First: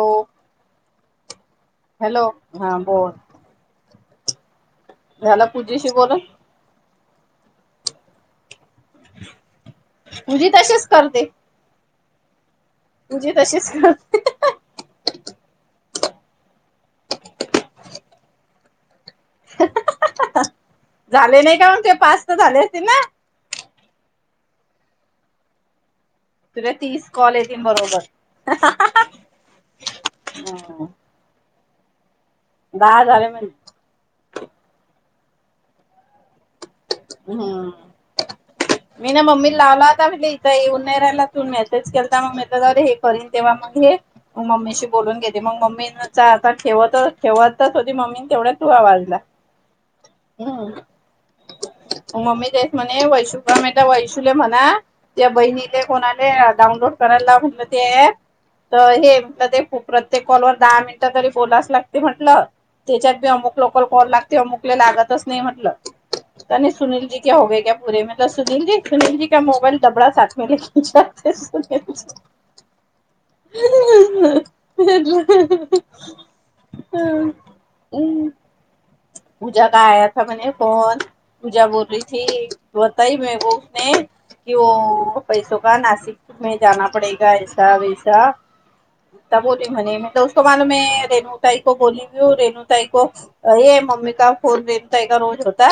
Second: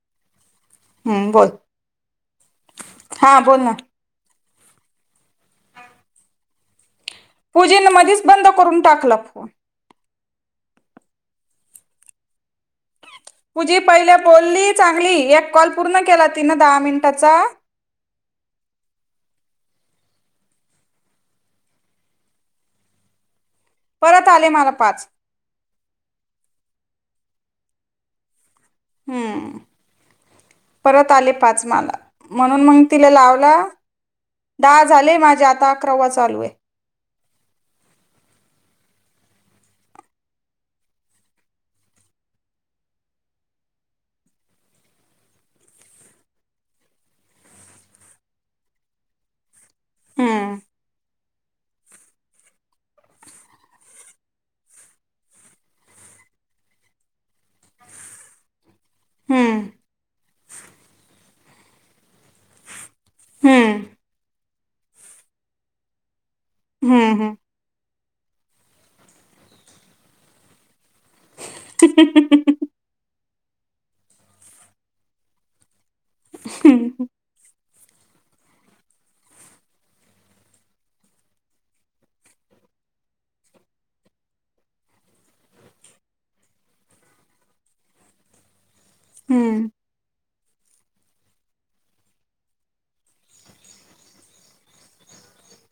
हो हम्म बोल हॅलो हा बोल. हा बोल ना झाला पूजेशी बोलून. पूजेन मधीच बंद करून टाकला फोन. पुजी तशीच करते. पूजी तशीच पुजी पहिल्या करते बोलली चांगली. एक कॉल पूर्ण केला तिन दहा मिनटाचा. झाले नाही का म्हग ते पाच तर झाले असतील ना. परत आले मला पाच. तुला तीस कॉल येतील बरोबर. हम्म परत आले पाचमाला म्हणून मग दहा तिला झाले लावला म्हणजे दहा झाले माझे आता अकरावा चालू आहे. हम्म. मी ना मम्मी लावला आता म्हले इथं येऊन नाही राहिला तू मेसेज केलता मम्मी त जाऊरे हे करीन तेव्हा मग हे मग मम्मीशी बोलून घेते मग मम्मी आता ठेवत ठेवतच होती मम्मी तेवढ्या धुवा वाढला हम्म हम मम्मी तेेत म्हणे वैषुम वैशुले म्हणा त्या बहिणीले कोणालेा करायला म्हणवते. तर हे म्ह ते हम्म प्रत्येक कॉलवर दहा मिनिटं तरी बोलाच लागते म्हटलं. त्याच्यात बी अमुक हम्म लोकल कॉल लागते अमुकला लागतच नाही म्हटलं. पनी सुनील जी क्या हम्म होग क्या पुरे म. सुनील जी सुनील जी का मोबाईल डबडा सा म घलेते सुनील. हम्म [unintelligible] पूजा काय आया म्ह फोन पूजा बोल र ती बताई मेकने. कि पैसो का नाशिक ही जा पडेग ऐसा वैसा बोली हम्म म्हणे म दोस्तो मालूम म रेणुताई को बोलली ह रेणुताई को. अ ये मम्मी का फूल रेनुताई का रोज होता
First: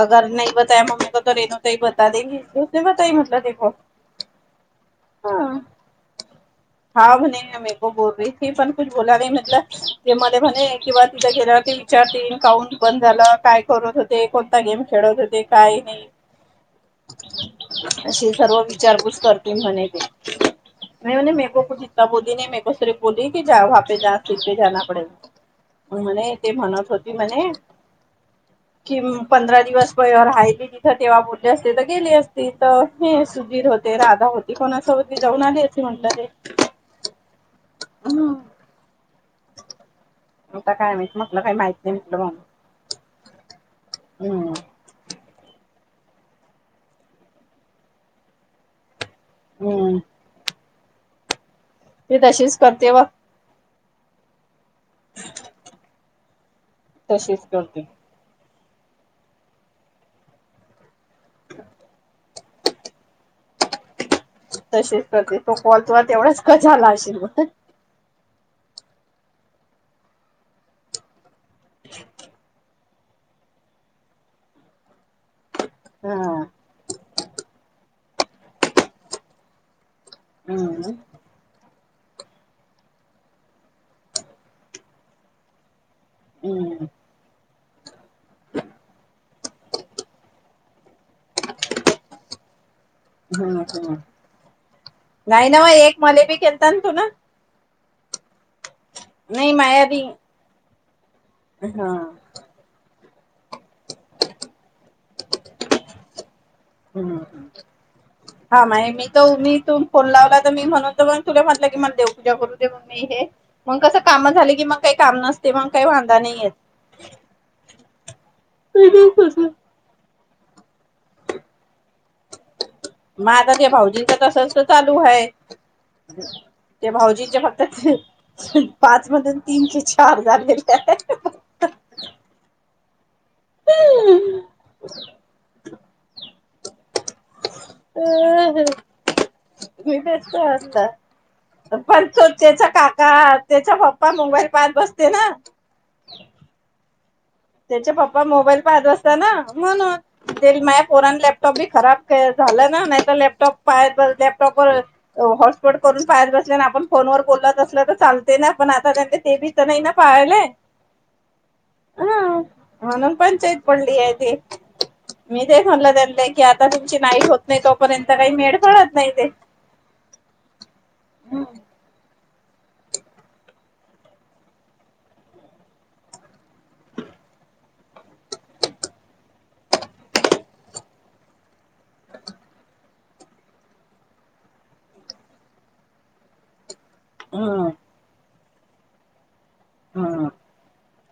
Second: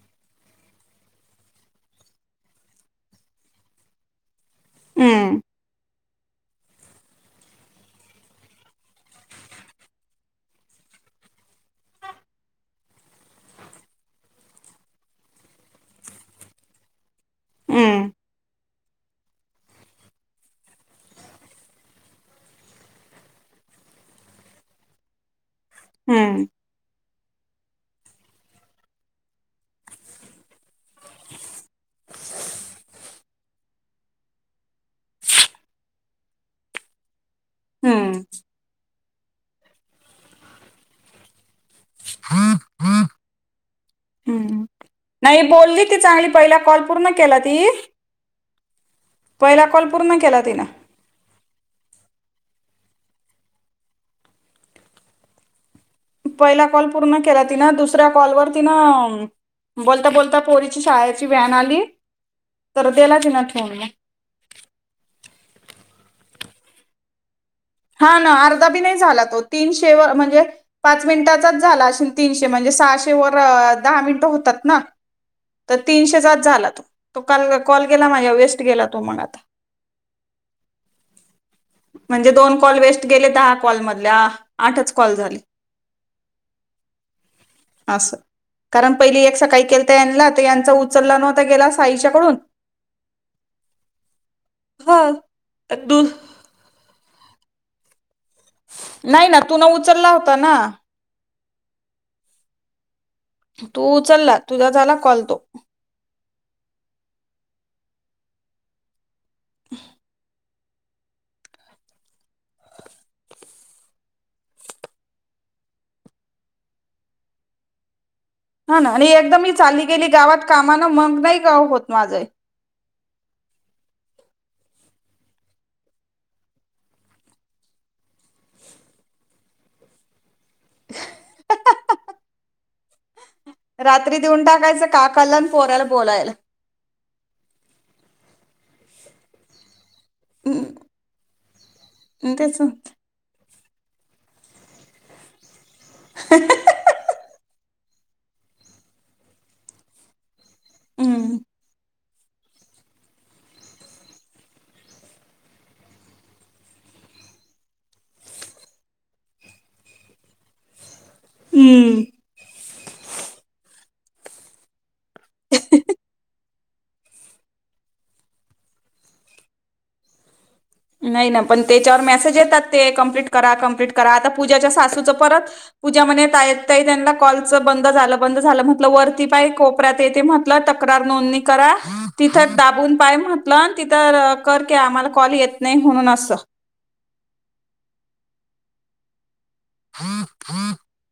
अगर नाही बताया मम्मी का तर रेनुताई बता तने पताई मतल देखो. ह हा म्हणे मी मेको बोल र ती पण कु बोला म्हटलं जे मध्ये म्हणे किंवा तिथ गेला चार तन काउंट बंद झालं काय करत होते कोणता गेम खेळत होते काय नाही. हम्म अशी सर्व विचारपूस करतील म्हणे ते नाही मेको ख जिता बोली नाही मेको सिर्फ बोलीी जपे जा सिर पे जा पडे हम् म्हत होती म्हणे. कि पंधरा दिवस प रायली तिथं तेव्हा बोलले असते तर गेली असते तर हे सुधीर हो ते राधा होती कोणा असं होती जाऊन आली असे म्हटलं ते हम्म आता काय म्हटलं काही माहित नाही म्हटलं म्ह हम्म नाही बोलली ती चांगली पहिला कॉल पूर्ण केला ती पहिला कॉल हम्म पूर्ण केला तिनं मी तशीच करते वा हम् पहिला कॉल पूर्ण केला ति ना दुसऱ्या कॉलवर तिन बोलता बोलता पोरीची शाळेत वन आली तर दिला तिने ठेऊन तशीच करते तो कॉल तू तेवढाच कजालाशील मग हो ना अर्धाबी नाही झाला तो तीनशे व म्हणजे पाच मिनटाचाच झाला असेल तीनशे म्हणजे सहाशे वर दहा मिनिट होतात ना तर तीनशेचाच हम्म झाला तो, तो काल कॉल केला माझ्या वेस्ट गेला तो मग आता [inaudible] म्हणजे दोन कॉल वेस्ट गेले दहा कॉल मधल्या आठच कॉल झाले. [inaudible] अससं. कारण पहिली एक सकाळी केलता यांनला तर यांचा उचलला नव्हता गेला साईच्याकडून हा नाही ना व तर एक दु मले बी खेलता ना तू नं नाही ना तुनं माया बी उचलला होता ना. हा. तू उचलला, तुझा झाला कॉल तो. ह्म हा माय मी तू मी इ तून फोन लावला. मी म्हणतो की तुले म्हटलं की मला देवपूजा करू दे, मं हे मग कसं कामं झाले की मग काही काम नसत. तेव्हा काय वांदा नाही येत. [unintelligible] हा ना आणि एकदम चाली गेली गावात कामान मग नाही का ओ होत. माझं मग आता भाऊजींच तसचं चालू आहे. ते भाऊजींचे फक्त ती पाच मधून तीन ते चार झाले काय [inaudible] रात्री देऊन टाकायचं काकाला आणि पोराला बोलायला [inaudible] [inaudible] हं, तेच ना. त्याच्या पप्पा मोबाईल पाहत बसते ना [inaudible] त्याचे पप्पा मोबाईल पाहत असताना म्हणून ते माझ्या पोरन हम्म. लॅपटॉप बी खराब ते झाल ना नाहीतर लॅपटॉप बाहेर लपटॉपवर हॉटस्पॉट करून पाहत बसत ना आपन फो फोनवर बोलत बसलं तर चालतंय ना पण आता त्यांनी ते बी तर नाही ना पाहिले. हम्म म्हणून पंचायत पडली आहे ते, मी तेच म्हणलं त्यांनला की आता आता तुमची नाईट होत नाही तोपर्यंत काय मेड पडत नाही ते नाही ना पण त्याच्यावर मेसेज येतात ते कंप्लीट करा कंप्लीट करा आता पूजाच्या सासूचं परत पूजा म्हणे ताईं ताई त्यांनला कॉलच बंद झालं बंद झालं म्हटलं वरती पाही कोपऱ्यात येते म्हटलं तक्रात नोंदणी करा तिथ दाबून पाही म्हटलं अन तिथ कर की आम्हाला कॉल येत नाही म्हणून असं [inaudible] हम्म. [unintelligible]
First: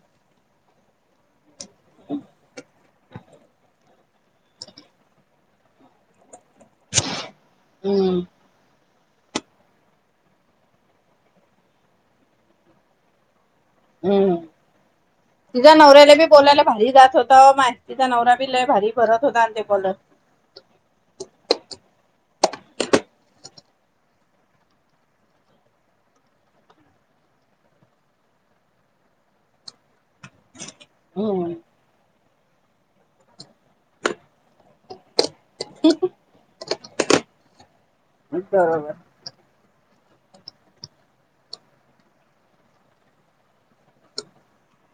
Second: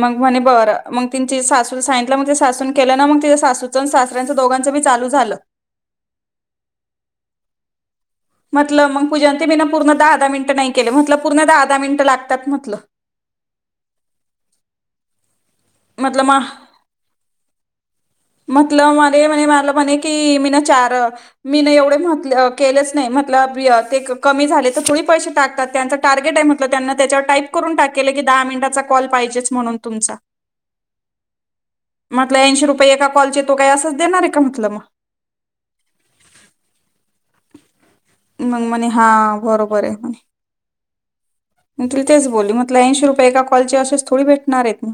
मग म्हणे बरं मग तेंची सासून सांगितलं मग सासून केलं ना मग त्या सासू सा दोघांचं बी चालू झालं. [inaudible] म्हटलं मग पूजान ती मी ना पूर्ण दहा दहा मिनिट नाही केले म्हटलं, पूर्ण दहा- दहा मिनिट लागतात म्हटलं. [inaudible] हम्म. तिचा नव्याला म्हटलं बी मा बोलायला भारी जात होत. माय तिचा नवऱ्या बी भारी म्हटलं भरत मले होता म्हणे आणि ते मला बोल म्हणे की मी ना चार मी न एवढे म्हटलं केलच नाही म्हटलं कमी झाले, तर थोडी पैसे टाकतात त्यांच टार्गेट आहे म्हटलं त्या त्याच्यावर टाईप करून टाक केलं की दहा मिनिटाचा कॉल पाहिजेच म्हणून तुमचा. हम्म. म्हटलं ऐंशी रुपये एका कॉलचे तो काय असंच देणार आहे का म्हटलं मग. [inaudible] मग म्हणे बरोबर. हा बरोबर ए मग तेच बोल म्हटलं ऐंशी रुपये एका कॉलची अशेच थोडी भेटणार हेत.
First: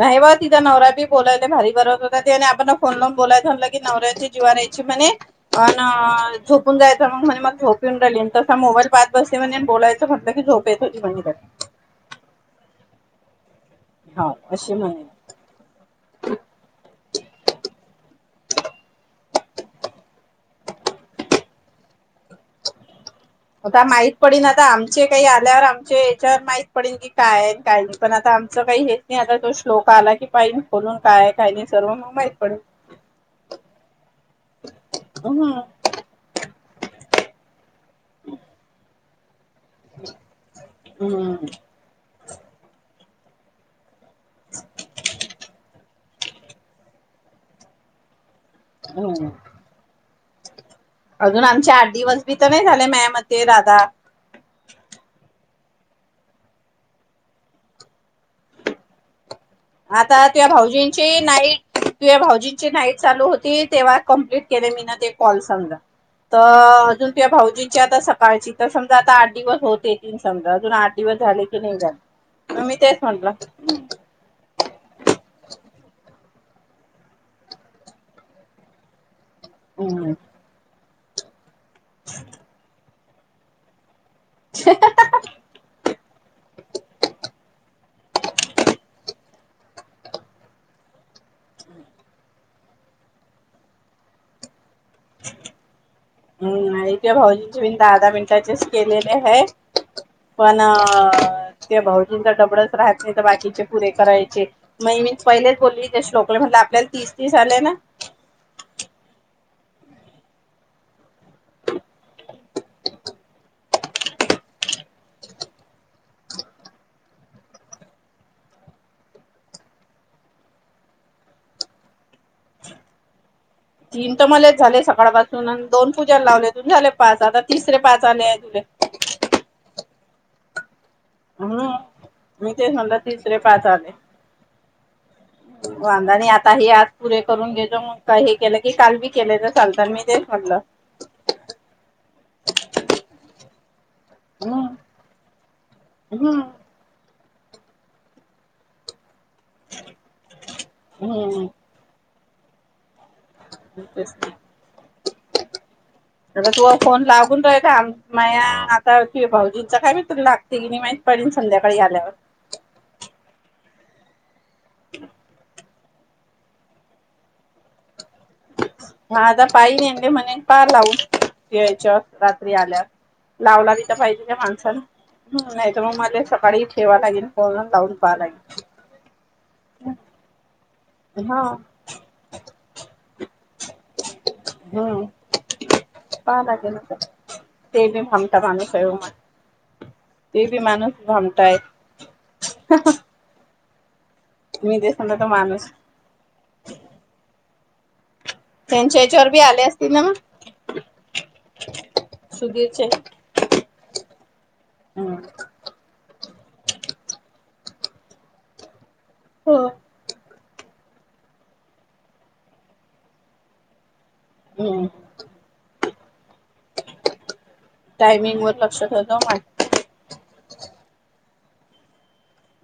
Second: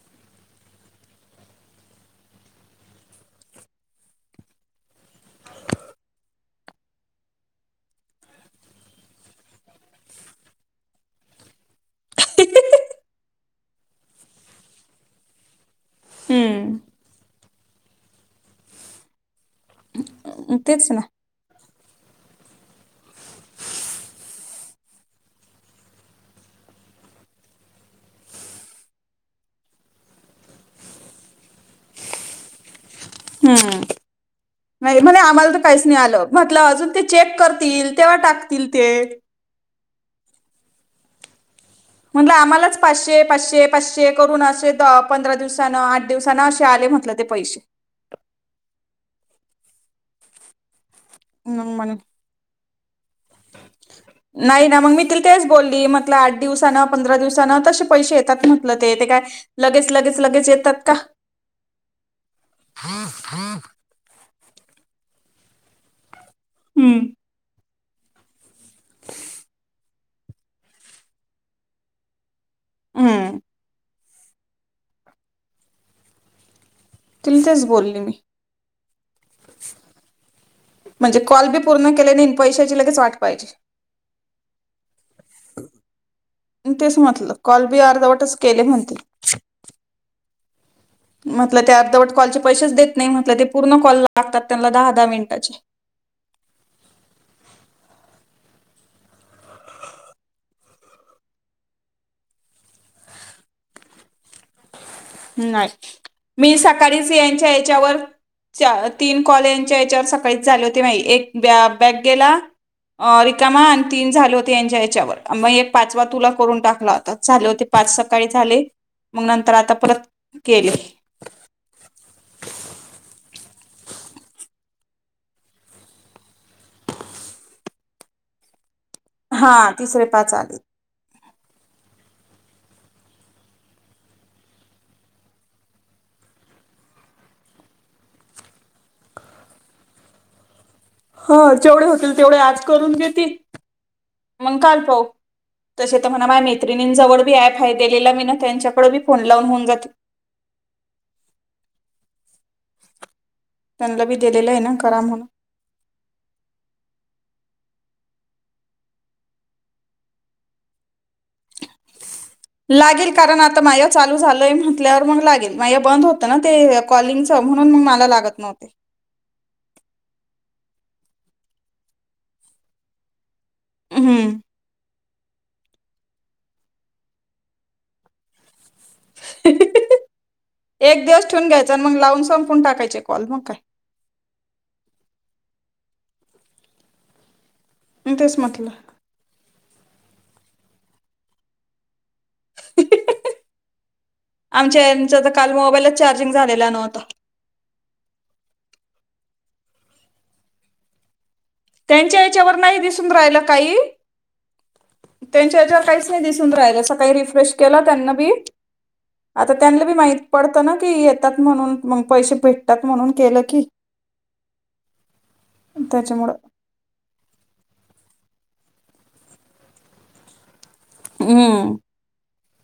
नाही बा तिथं नवरा बी बोलायला भारी बरळत होता आणि आपण फोन लावून बोलायच म्हणलं की नवऱ्याच्या जीवारय [inaudible] झोपून जायचं म्हणे अन मला झोप येऊ राहिली म्हणी मोबाईल पाहत बसती म्हणे. बोलायचं म्हणल की झोपयचचं म्हणजे काय. [inaudible] हो अशी म्हणे - - हम्म. [inaudible] तेच ना. आता माहित पडिन आता आमचे काही आल्यावर आमचे याच्यावर माहित पडिन की काय काय पण आता आमच काही हेच नाही आता तो श्लोक आला कि पाई खोलून काय काही नाही सर्व मग माहीत पडीन. हम्म. नाही म्हणे आम्हाला हम्म तर काहीच नाही आलं म्हटलं अजून ते - - चेक करतील तेव्हा टाकतील ते. हम्म. म्हंटलं आम्हालाच पाचशे, पाचशे, पाचशे करून असे पंधरा दिवसान आ - - दिवसाना अस आले म्हटल ते पैसे. हम्. अजून मग आमचे आठ म्हणे दिवस बी तर नाही झाले माझ्या मते दादा नाही ना. मग मी - - तेच बोलली म्हटलं आठ दिवसान, पंधरा दिवसान तसे पैसे येतात. म्हटलं ते ते काय - आता ते भाऊजींची नाईट तुझ्या भाऊजींची नाईट चालू होती. तेव्हा कंप्लीट - - केले मी ना ते कॉल संग त हम्म अजून भाऊजी च्या आता सकाळची तर समजा आता आठ दिवस होते ती समजा अजून आठ दिवस झाले की नाही झाले. मी तेच म्हटलं. हम्म तिल तेच बोलली मी. हम्म. म्हणजे कॉल बी पूर्ण केले नाही. पैशाची लगेच वाट पाहिजे. [inaudible] तेच म्हटलं कॉलबी अर्धवटच केले म्हणते. म्हटलं ते अर्धवट कॉलचे पैसेच देत नाही म्हटलं ते पूर्ण कॉल लागतात त्यांना दहा दहा मिनिटाचे. ह नाहि भाऊजी बि दहा दहा मिनटाचेच केलेले हाय. पण ते भाऊजींचा टबळच राहत नाही तर बाकीचे पुरे करायचे. मग मी पहिलेच नाही. बोलली ते श्लोकला मी म्हटलं आपल्याला सकाळीच तीस तीस यांच्या आले ना याच्यावर तीन कॉले- - याच्यावर सकाळी झाले होते माइ एक बॅक गेला. अ रिकामा आणि तीन झाले होते यांच्या याच्यावर मग एक पाचवा तुला करून टाकला होता झाले होते. पाच सकाळी झाले मग नंतर आता परत केले. तीन तर मलाच झाले सकाळ पासून आणि दोन पूजाला लावले तून झाले पाच आता तिसरे पाच आले आहे तुले - - हा तिसरे पाच आले. हम्. मी तेच म्हणलं तिसरे पाच आले. वांदा आणि आता हे आज पुरे करून घेतचो मग हे केलं की काल बी केले तर चालत मी तेच म्हणलं. हा जेवढे होतील तेवढे आज करून घेते. मग हम्म काल पाहु तसे तर म्हणा मा हम्म मैत्रिणीं जवड- - ते ॲप हाय दिलेलं मीना त्यांच्याकडी फोन लावून होऊन जाते. हम्म [inaudible] त्यांना बी दिलेलं आहे ना करा म्हणून. आगं तु आ फोन लागून रा का माया आता कि भाऊजींच काय मी तुला लागते की नाही माहित पाहिजे संध्याकाळी आल्यावर. लागेल कारण आता माया चालू झालंय म्हटल्यावर मग लागेल. मा बंद होतं ना ते कॉलिंगच म्हणून म मला लागत - - माझा पाय [unintelligible] म्हणे का लावू [unintelligible] रात्री आल्यास. लावला तिथं पाहिजे, का हम्म माणसानं? हम नाही तर, मग माझ्या सकाळी ठेवा लागेल [unintelligible] लावून पहा लागेल. [unintelligible] एक दिवस हा ठेवून घ्यायचा, आणि मग लावून संपवून टाकायचे कॉल मग काय? हम [unintelligible] ते बी मी तेच म्हटलं [unintelligible] ते बी माणुस भामटा हाय. आमच्या यांचा तर काल माणूस मोबाईलच चार्जिंग झालेला नव्हता. त्यांच्या याच्यावर बी आले असतील ना मग? त्यांच्या याच्यावर नाही सुधीरचे दिसून राहिलं काही, हम्म त्यांच्या याच्यावर काहीच नाही दिसू न राहिला, सकाळी रिफ्रेश केला त्यांना बी, आता हो त्यांला बी माही पडतं ना की येतात म्हणून, मग पैसे भेटतात म्हणून केलं की. हम्म. त्याच्यामुळं. मेलवर लक्ष ठेव गं माय. हम्म.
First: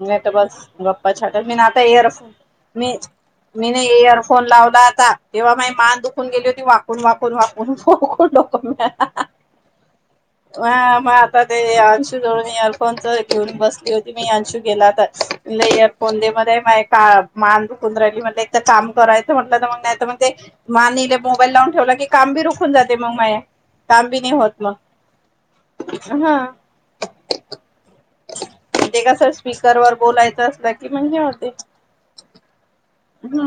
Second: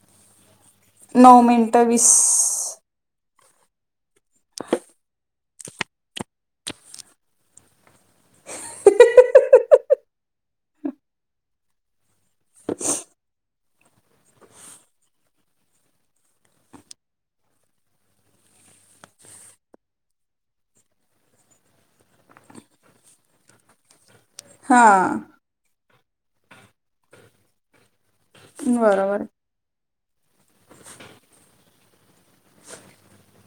नाही तर बस, गप्पा नऊ मिनिटं वीस [unintelligible] मी ना इयरफोन लावला आता, तेव्हा माय मान दुखून गेली होती वाकून वाकून वाकून. डोकून. [inaudible] हा मग आता ते अंशू जवळ मी इअरफोनच घेऊन बसली होती मी, अंशू गेला तर, म्हणलं इअरफोन दे मले माय का मान दुखून राहयली म्हणलं, एकत काम करायचं म्हंटल मग नायतर मग ते, मान इले मोबाईल लावून ठेवला की काम बी रुखून जाते मग माये, काम बी नाय होत मग, हा हा. बरोबर. रवर बोलायचं असलं की मग हे होते. हा.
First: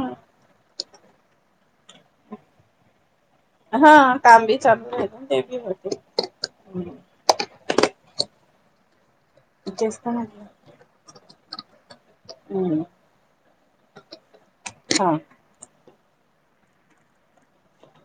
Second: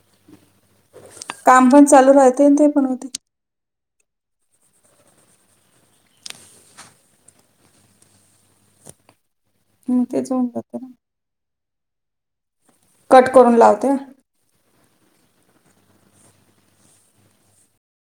काम पण चालू राहते अन ते पण होते. हा काम बी चालू राहिलं, आणि ते बी होतयं हम. [inaudible] म तर तेच म्हटलं होऊन, जात ना. हम्म कट करून लावते हा. हा.